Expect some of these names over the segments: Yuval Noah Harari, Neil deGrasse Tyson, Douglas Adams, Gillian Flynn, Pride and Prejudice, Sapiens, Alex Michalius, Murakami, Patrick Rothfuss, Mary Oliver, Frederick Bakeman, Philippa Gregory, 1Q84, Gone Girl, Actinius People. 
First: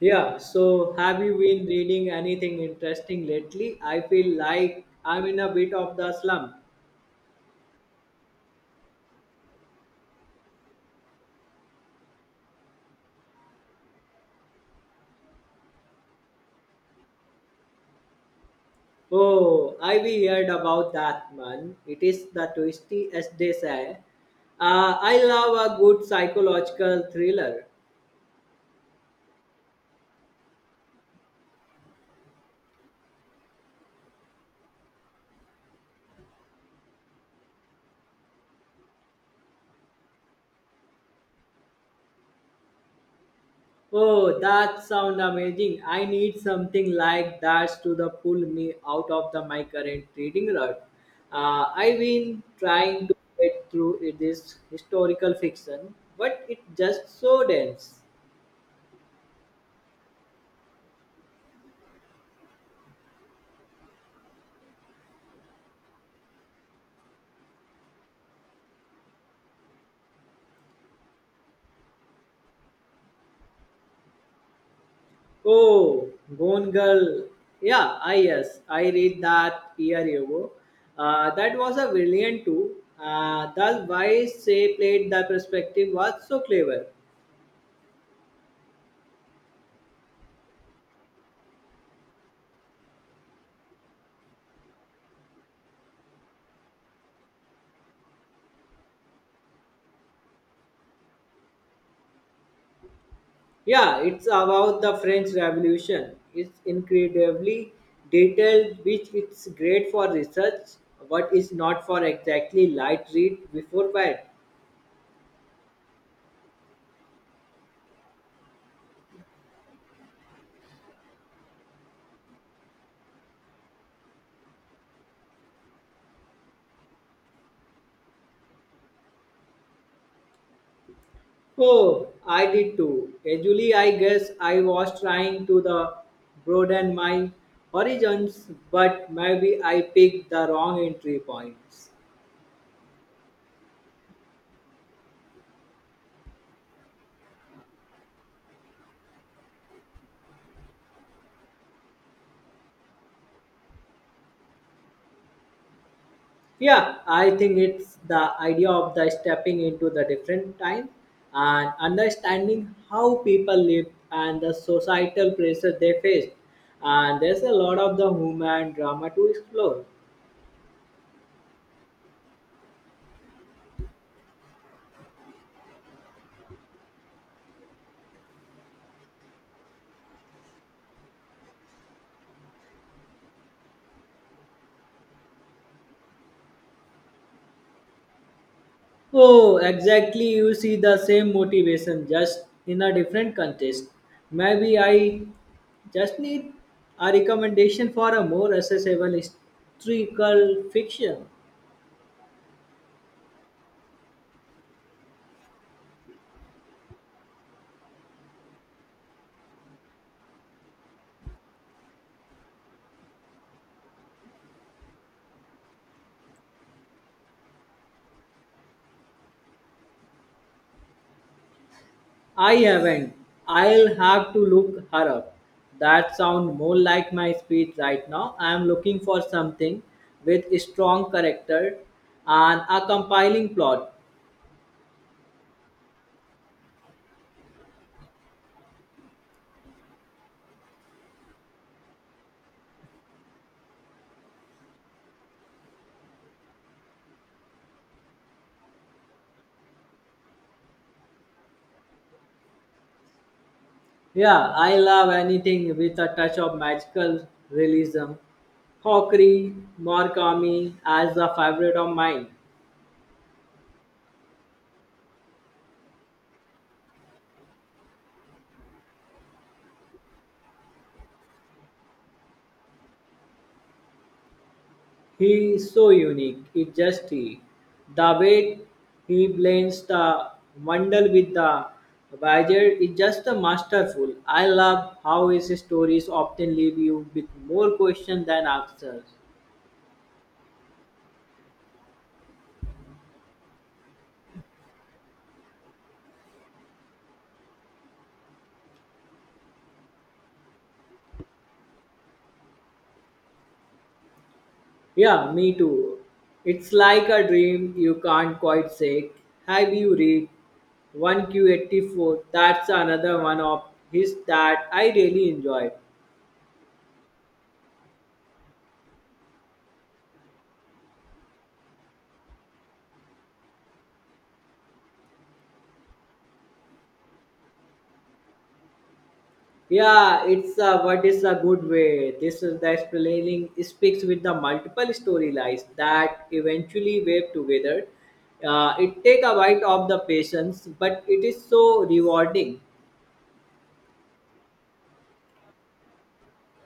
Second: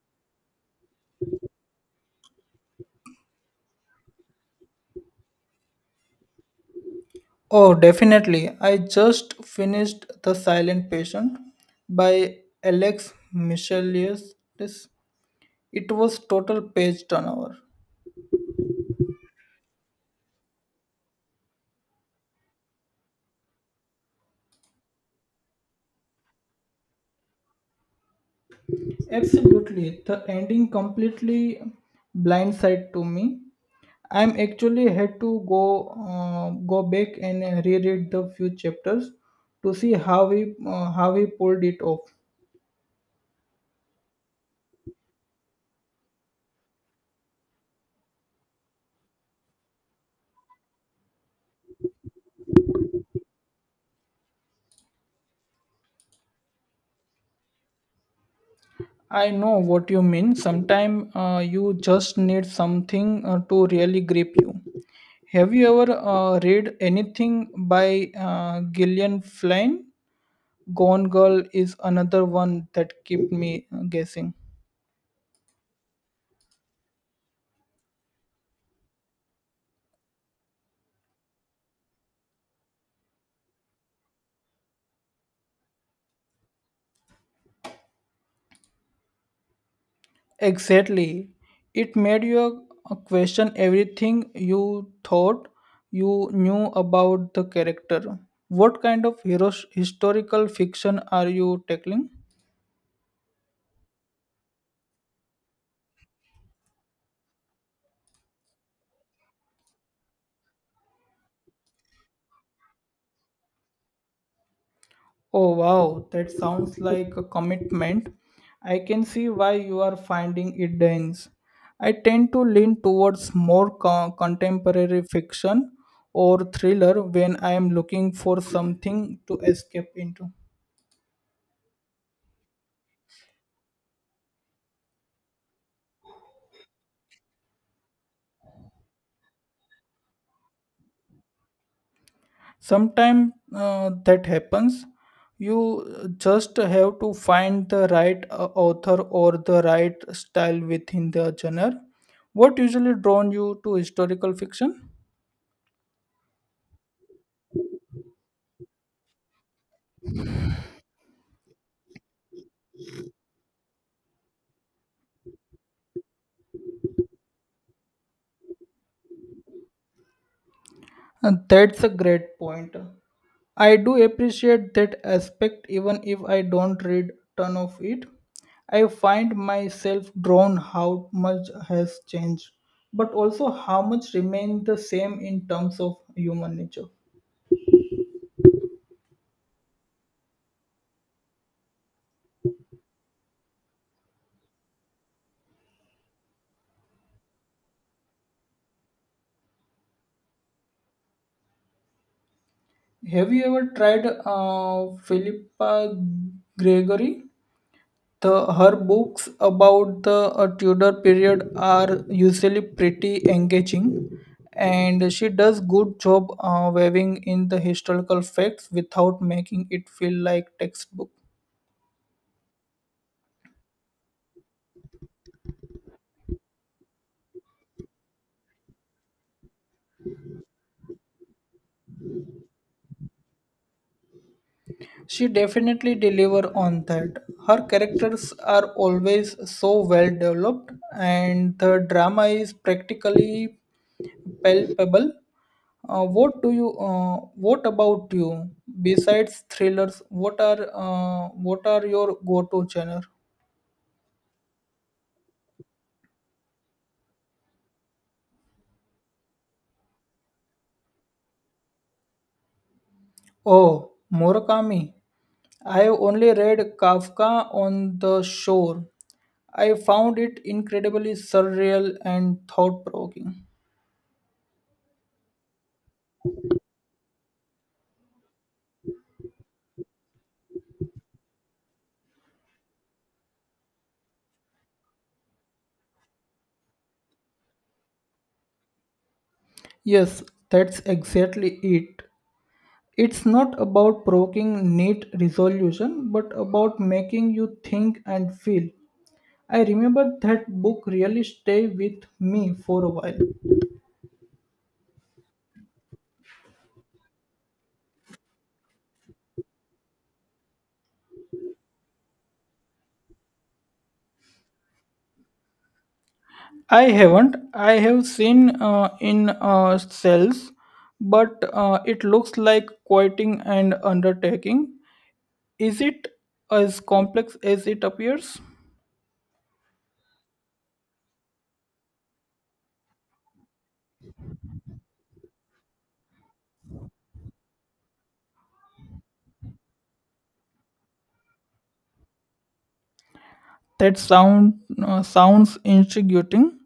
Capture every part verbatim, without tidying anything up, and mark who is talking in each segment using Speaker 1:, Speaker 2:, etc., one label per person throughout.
Speaker 1: Yeah, so have you been reading anything interesting lately? I feel like I'm in a bit of the slump.
Speaker 2: Oh, definitely. I just finished The Silent Patient by Alex Michalius. It was total page turnover.
Speaker 1: Oh, I've heard about that man. It is the twisty as they say. Uh, I love a good psychological thriller.
Speaker 2: Absolutely. The ending completely blindsided to me. I'm actually had to go uh, go back and reread the few chapters to see how we uh, how we pulled it off.
Speaker 1: Oh, that sounds amazing. I need something like that to the pull me out of the my current reading rut. Uh, I've been trying to get through it- this historical fiction, but it's just so dense.
Speaker 2: I know what you mean. Sometimes uh, you just need something uh, to really grip you. Have you ever uh, read anything by uh, Gillian Flynn? Gone Girl is another one that kept me uh, guessing.
Speaker 1: Oh, Gone Girl. Yeah, I yes, I read that year ago. Uh, that was a brilliant too. Uh, the way she played the perspective was so clever.
Speaker 2: Exactly. It made you uh, question everything you thought you knew about the character. What kind of heroes, historical fiction are you tackling?
Speaker 1: Yeah, it's about the French Revolution. It's incredibly detailed, which is great for research, but is not for exactly light read before bed.
Speaker 2: Oh wow, that sounds like a commitment. I can see why you are finding it dense. I tend to lean towards more co- contemporary fiction or thriller when I am looking for something to escape into.
Speaker 1: Oh, I did too. Actually, I guess I was trying to the broaden my horizons, but maybe I picked the wrong entry points.
Speaker 2: Sometimes uh, that happens. You just have to find the right uh, author or the right style within the genre. What usually drawn you to historical fiction?
Speaker 1: Yeah, I think it's the idea of the stepping into the different time and understanding how people lived and the societal pressures they faced. And there's a lot of the human drama to explore.
Speaker 2: Uh, That's a great point. I do appreciate that aspect even if I don't read ton of it. I find myself drawn how much has changed, but also how much remains the same in terms of human nature.
Speaker 1: Oh, exactly. You see the same motivation, just in a different context. Maybe I just need a recommendation for a more accessible historical fiction.
Speaker 2: Have you ever tried uh, Philippa Gregory? The her books about the uh, Tudor period are usually pretty engaging, and she does good job uh, weaving in the historical facts without making it feel like textbook.
Speaker 1: I haven't. I'll have to look her up. That sounds more like my speed right now. I'm looking for something with strong character and a compiling plot.
Speaker 2: She definitely deliver on that. Her characters are always so well developed, and the drama is practically palpable. Uh, what do you? Uh, what about you? Besides thrillers, what are uh, what are your go-to genre?
Speaker 1: Yeah, I love anything with a touch of magical realism. Hawkery Murakami as a favorite of mine.
Speaker 2: Oh, Murakami. I have only read Kafka on the Shore. I found it incredibly surreal and thought-provoking.
Speaker 1: He is so unique. It's just he. The way he blends the wonder with the wizard. Is just a masterful. I love how his stories often leave you with more questions than answers.
Speaker 2: Yes, that's exactly it. It's not about provoking neat resolution, but about making you think and feel. I remember that book really stayed with me for a while.
Speaker 1: Yeah, me too. It's like a dream you can't quite shake. Have you read one Q eighty-four? That's another one of his that I really enjoyed.
Speaker 2: I haven't. I have seen uh, in uh, cells, but uh, it looks like quoting and undertaking. Is it as complex as it appears?
Speaker 1: Yeah, it's a, what is a good way. This is the explaining speaks with the multiple storylines that eventually wave together. Uh, it take a bite of the patience, but it is so rewarding.
Speaker 2: That sound uh, sounds intriguing.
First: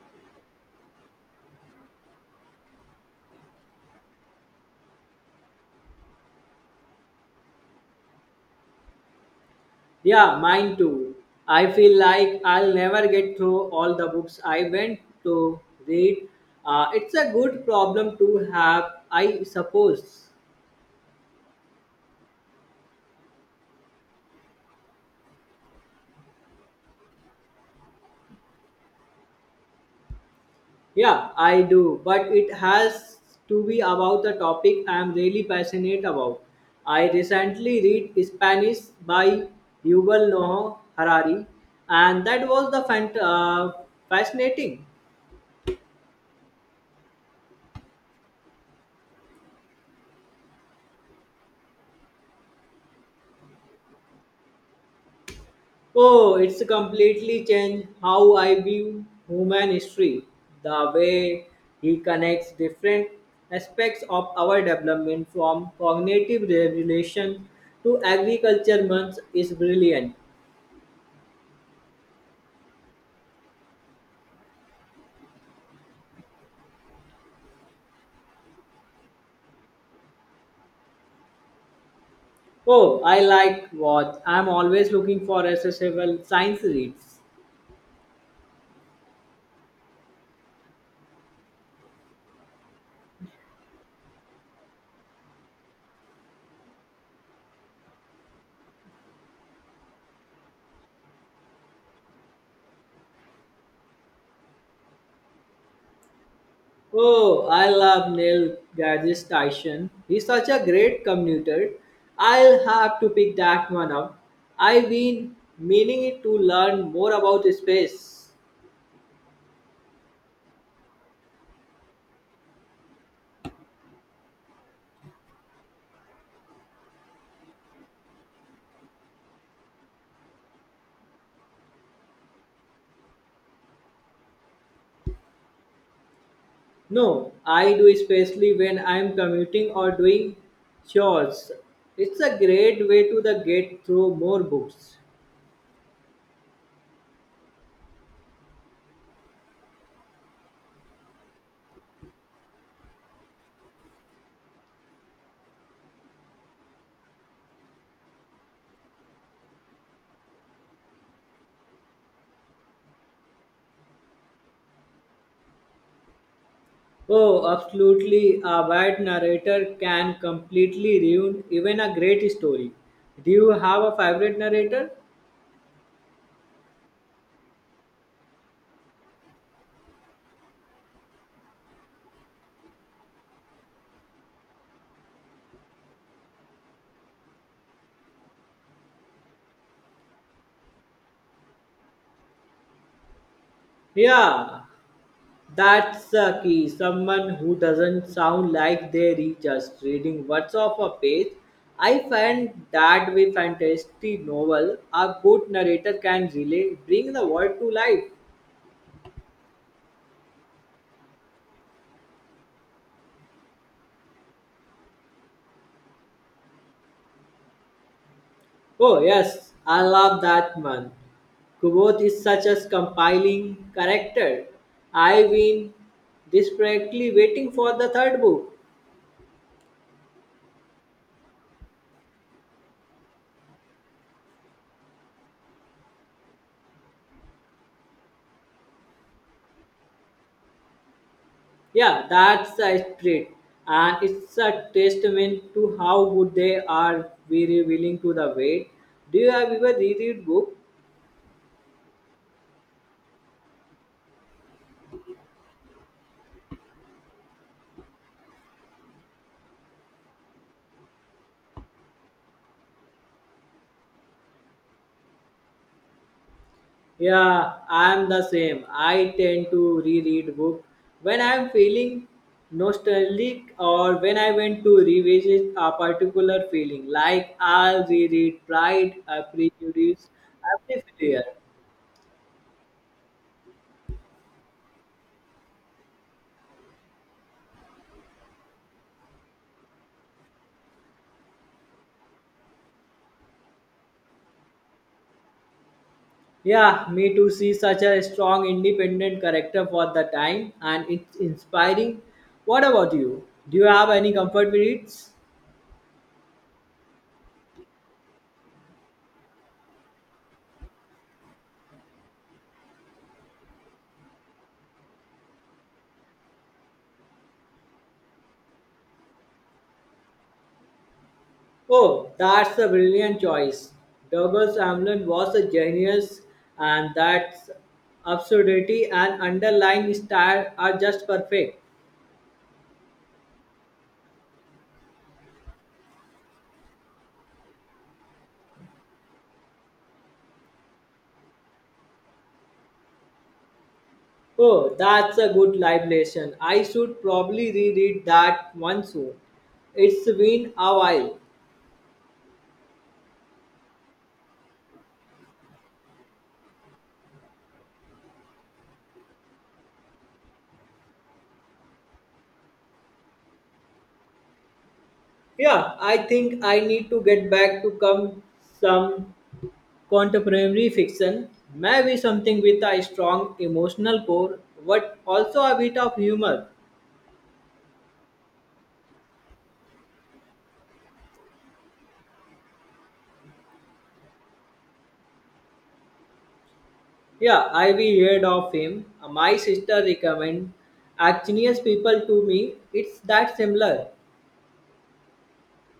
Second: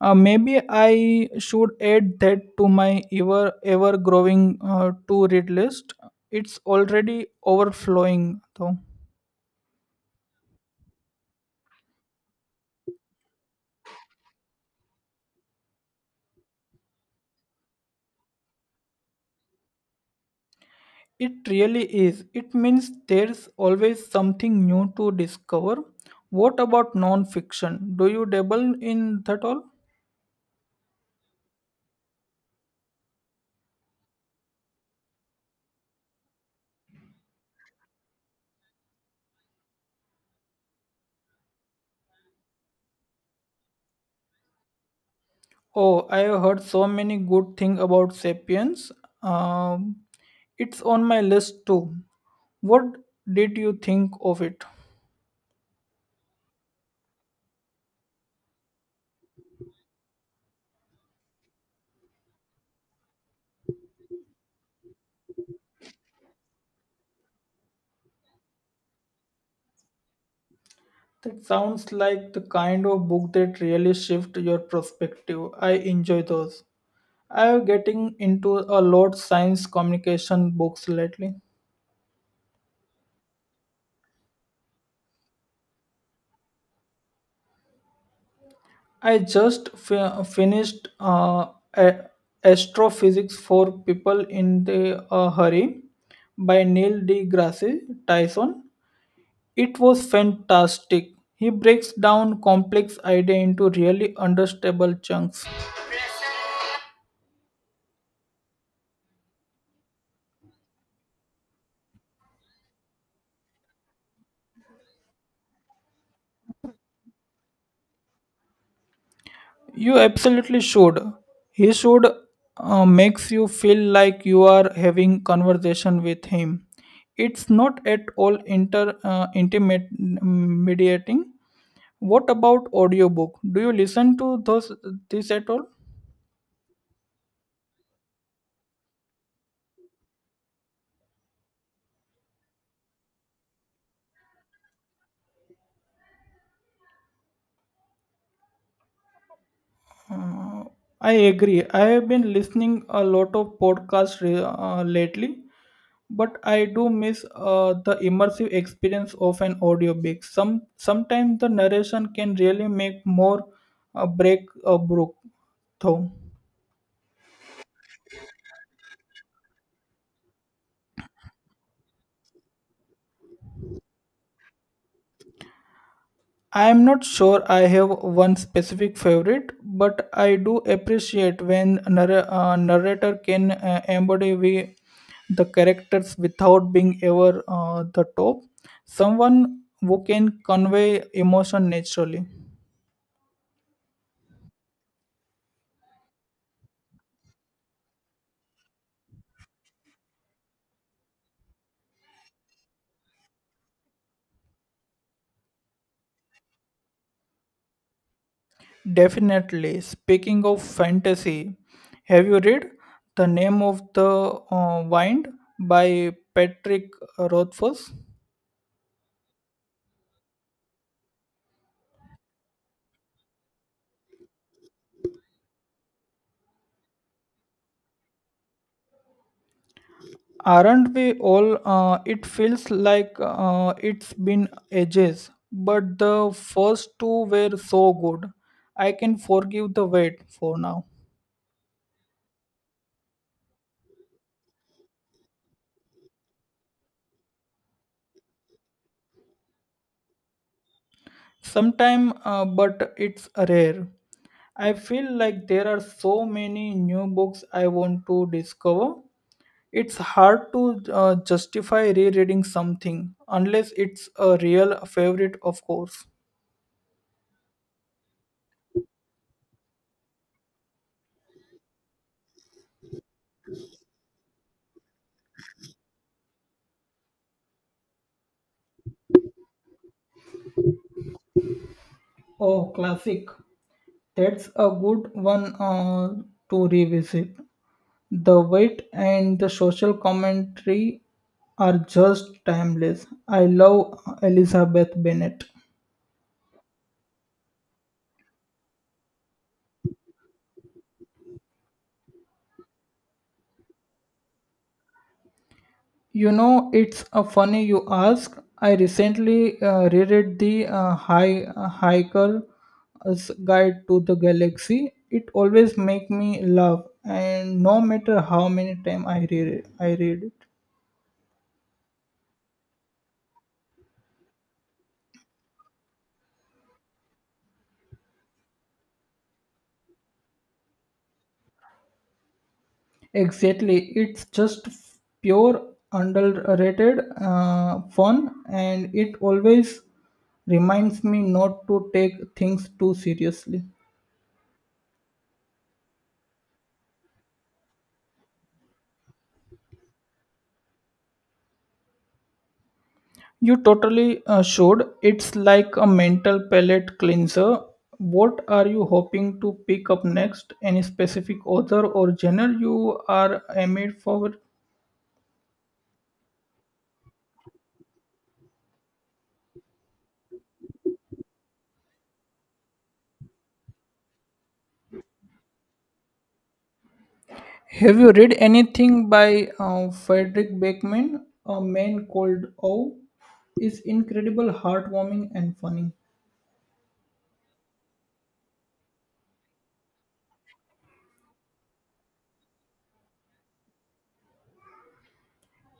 Speaker 2: Uh, maybe I should add that to my ever ever growing uh, to read list. It's already overflowing though.
Speaker 1: Yeah, mine too. I feel like I'll never get through all the books I went to read. Uh, it's a good problem to have, I suppose.
Speaker 2: It really is. It means there's always something new to discover. What about non-fiction? Do you dabble in that all?
Speaker 1: Yeah, I do, but it has to be about the topic I'm really passionate about. I recently read Spanish by Yuval Noah Harari, and that was the fant- uh, fascinating.
Speaker 2: Oh, I have heard so many good things about Sapiens. Um, it's on my list too. What did you think of it?
Speaker 1: Oh, it's completely changed how I view human history, the way he connects different aspects of our development from cognitive regulation to agriculture months is brilliant.
Speaker 2: That sounds like the kind of book that really shift your perspective. I enjoy those. I am getting into a lot science communication books lately.
Speaker 1: Oh, I like what I'm always looking for accessible science reads.
Speaker 2: I just fi- finished uh, a- Astrophysics for People in the uh, Hurry by Neil deGrasse Tyson. It was fantastic. He breaks down complex idea into really understandable chunks.
Speaker 1: Oh, I love Neil Gaige's Tyson. He's such a great commuter. I'll have to pick that one up. I've been meaning it to learn more about space.
Speaker 2: You absolutely should. He should uh, makes you feel like you are having conversation with him. It's not at all inter uh, intimidating. What about audiobook? Do you listen to those this at all?
Speaker 1: No, I do especially when I'm commuting or doing chores. It's a great way to the get through more books.
Speaker 2: Uh, I agree. I have been listening a lot of podcasts re- uh, lately, but I do miss uh, the immersive experience of an audiobook. Some sometimes the narration can really make more a break a brook though.
Speaker 1: Oh, absolutely. A bad narrator can completely ruin even a great story. Do you have a favorite narrator?
Speaker 2: I am not sure I have one specific favorite, but I do appreciate when a narr- uh, narrator can uh, embody we, the characters without being ever uh, the top. Someone who can convey emotion naturally.
Speaker 1: Yeah, that's the key. Someone who doesn't sound like they are just reading words off a page. I find that with fantasy novel, a good narrator can really bring the world to life.
Speaker 2: Definitely. Speaking of fantasy, have you read The Name of the uh, Wind by Patrick Rothfuss?
Speaker 1: Oh yes, I love that man. Kubot is such a compiling character. I've been desperately waiting for the third book.
Speaker 2: Aren't we all? Uh, it feels like uh, it's been ages, but the first two were so good. I can forgive the wait for now.
Speaker 1: Yeah, that's the spirit, and it's a testament to how good they are very willing to the wait. Do you have ever reread book?
Speaker 2: Sometime, uh, but it's rare. I feel like there are so many new books I want to discover. It's hard to uh, justify rereading something unless it's a real favorite, of course.
Speaker 1: Yeah, I'm the same. I tend to reread book when I'm feeling nostalgic or when I went to revisit a particular feeling. Like I'll reread Pride, uh, Prejudice every year.
Speaker 2: Oh, classic. That's a good one uh, to revisit. The wit and the social commentary are just timeless. I love Elizabeth Bennet.
Speaker 1: Yeah, me too. See such a strong, independent character for the time, and it's inspiring. What about you? Do you have any comfort reads?
Speaker 2: You know, it's uh, funny you ask. I recently uh, reread the uh, Hi- uh, Hiker's Guide to the Galaxy. It always make me laugh, and no matter how many time I read it, I read it.
Speaker 1: Oh, that's a brilliant choice. Douglas Hamlin was a genius, and that's absurdity and underlying style are just perfect.
Speaker 2: Exactly, it's just f- pure underrated uh, fun, and it always reminds me not to take things too seriously.
Speaker 1: Oh, that's a good live lesson. I should probably reread that one soon. It's been a while.
Speaker 2: You totally uh, should. It's like a mental palate cleanser. What are you hoping to pick up next? Any specific author or genre you are aimed for?
Speaker 1: Yeah, I think I need to get back to come some contemporary fiction, maybe something with a strong emotional core, but also a bit of humor.
Speaker 2: Have you read anything by uh, Frederick Bakeman? A Man Called Ow is incredible, heartwarming, and funny.
Speaker 1: Yeah, I've heard of him. My sister recommend Actinius People to me. It's that similar.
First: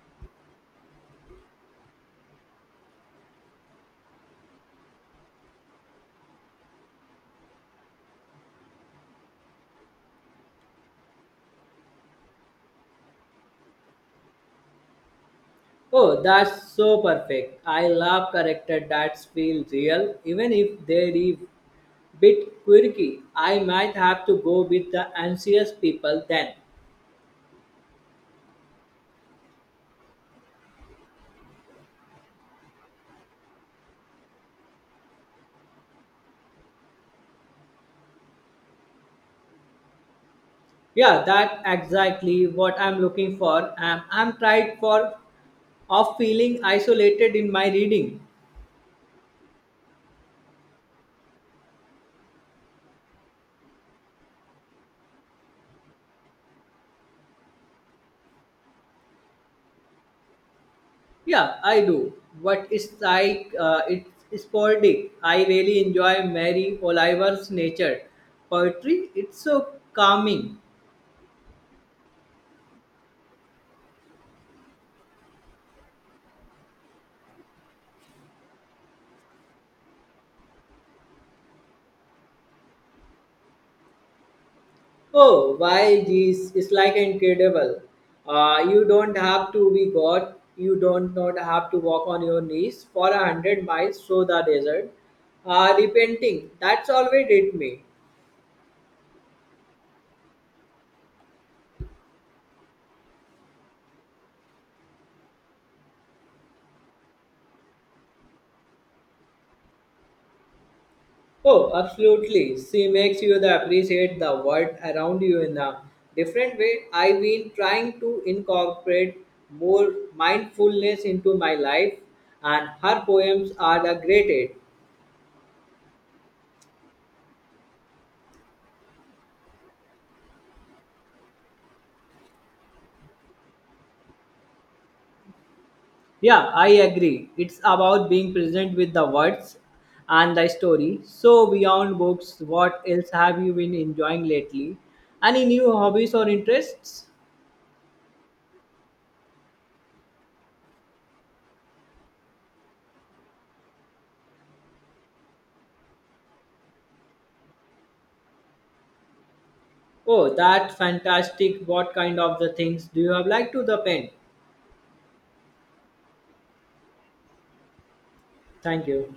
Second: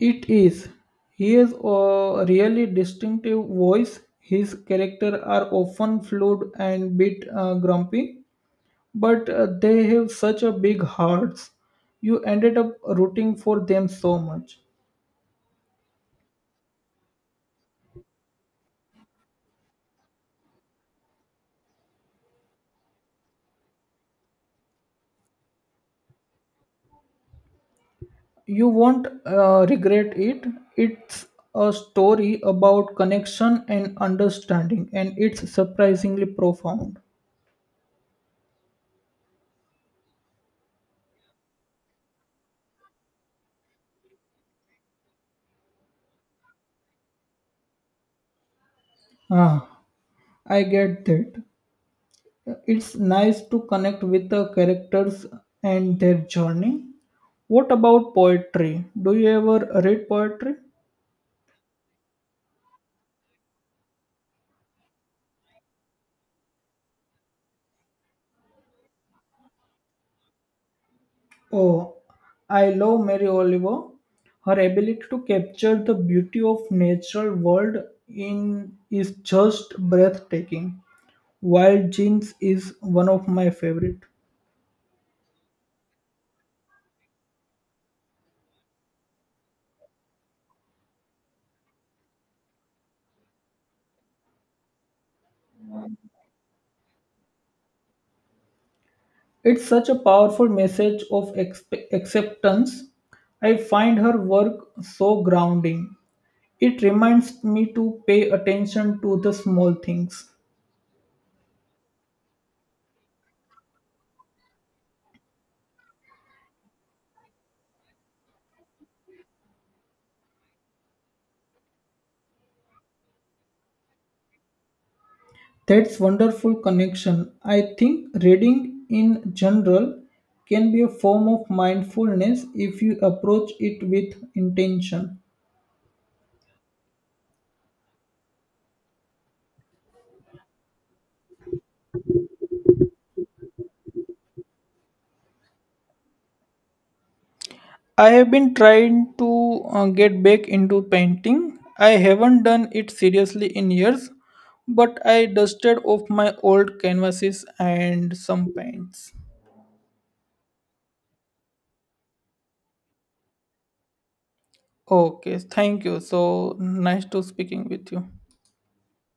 Speaker 2: It is. He has a really distinctive voice. His characters are often flawed and bit uh, grumpy, but uh, they have such a big hearts. You ended up rooting for them so much.
Speaker 1: Oh, that's so perfect. I love character that feel real, even if they're a bit quirky. I might have to go with the anxious people then.
Speaker 2: You won't uh, regret it. It's a story about connection and understanding, and it's surprisingly profound.
Speaker 1: Yeah, that exactly what I'm looking for. I'm I'm tried for of feeling isolated in my reading.
Speaker 2: Ah, I get that. It's nice to connect with the characters and their journey. What about poetry? Do you ever read poetry?
Speaker 1: Yeah, I do. But it's like uh, it's sporadic. I really enjoy Mary Oliver's nature poetry. It's so calming.
Speaker 2: Oh, I love Mary Oliver. Her ability to capture the beauty of natural world in is just breathtaking. Wild Jeans is one of my favorite.
Speaker 1: Oh, why, geez, it's like incredible. Uh, you don't have to be God. You don't not have to walk on your knees for a hundred miles through the desert. Uh, repenting. That's always did me.
Speaker 2: It's such a powerful message of expe- acceptance. I find her work so grounding. It reminds me to pay attention to the small things.
Speaker 1: Oh, absolutely. She makes you the appreciate the world around you in a different way. I've been trying to incorporate more mindfulness into my life, and her poems are the great aid.
Speaker 2: That's wonderful connection. I think reading in general can be a form of mindfulness if you approach it with intention.
Speaker 1: Yeah, I agree. It's about being present with the words and the story. So, beyond books, what else have you been enjoying lately? Any new hobbies or interests?
Speaker 2: I have been trying to uh, get back into painting. I haven't done it seriously in years, but I dusted off my old canvases and some paints.
Speaker 1: Oh, that's fantastic. What kind of the things do you have like to the pen?
Speaker 2: Okay, thank you. So nice to speaking with you.
Speaker 1: Thank you.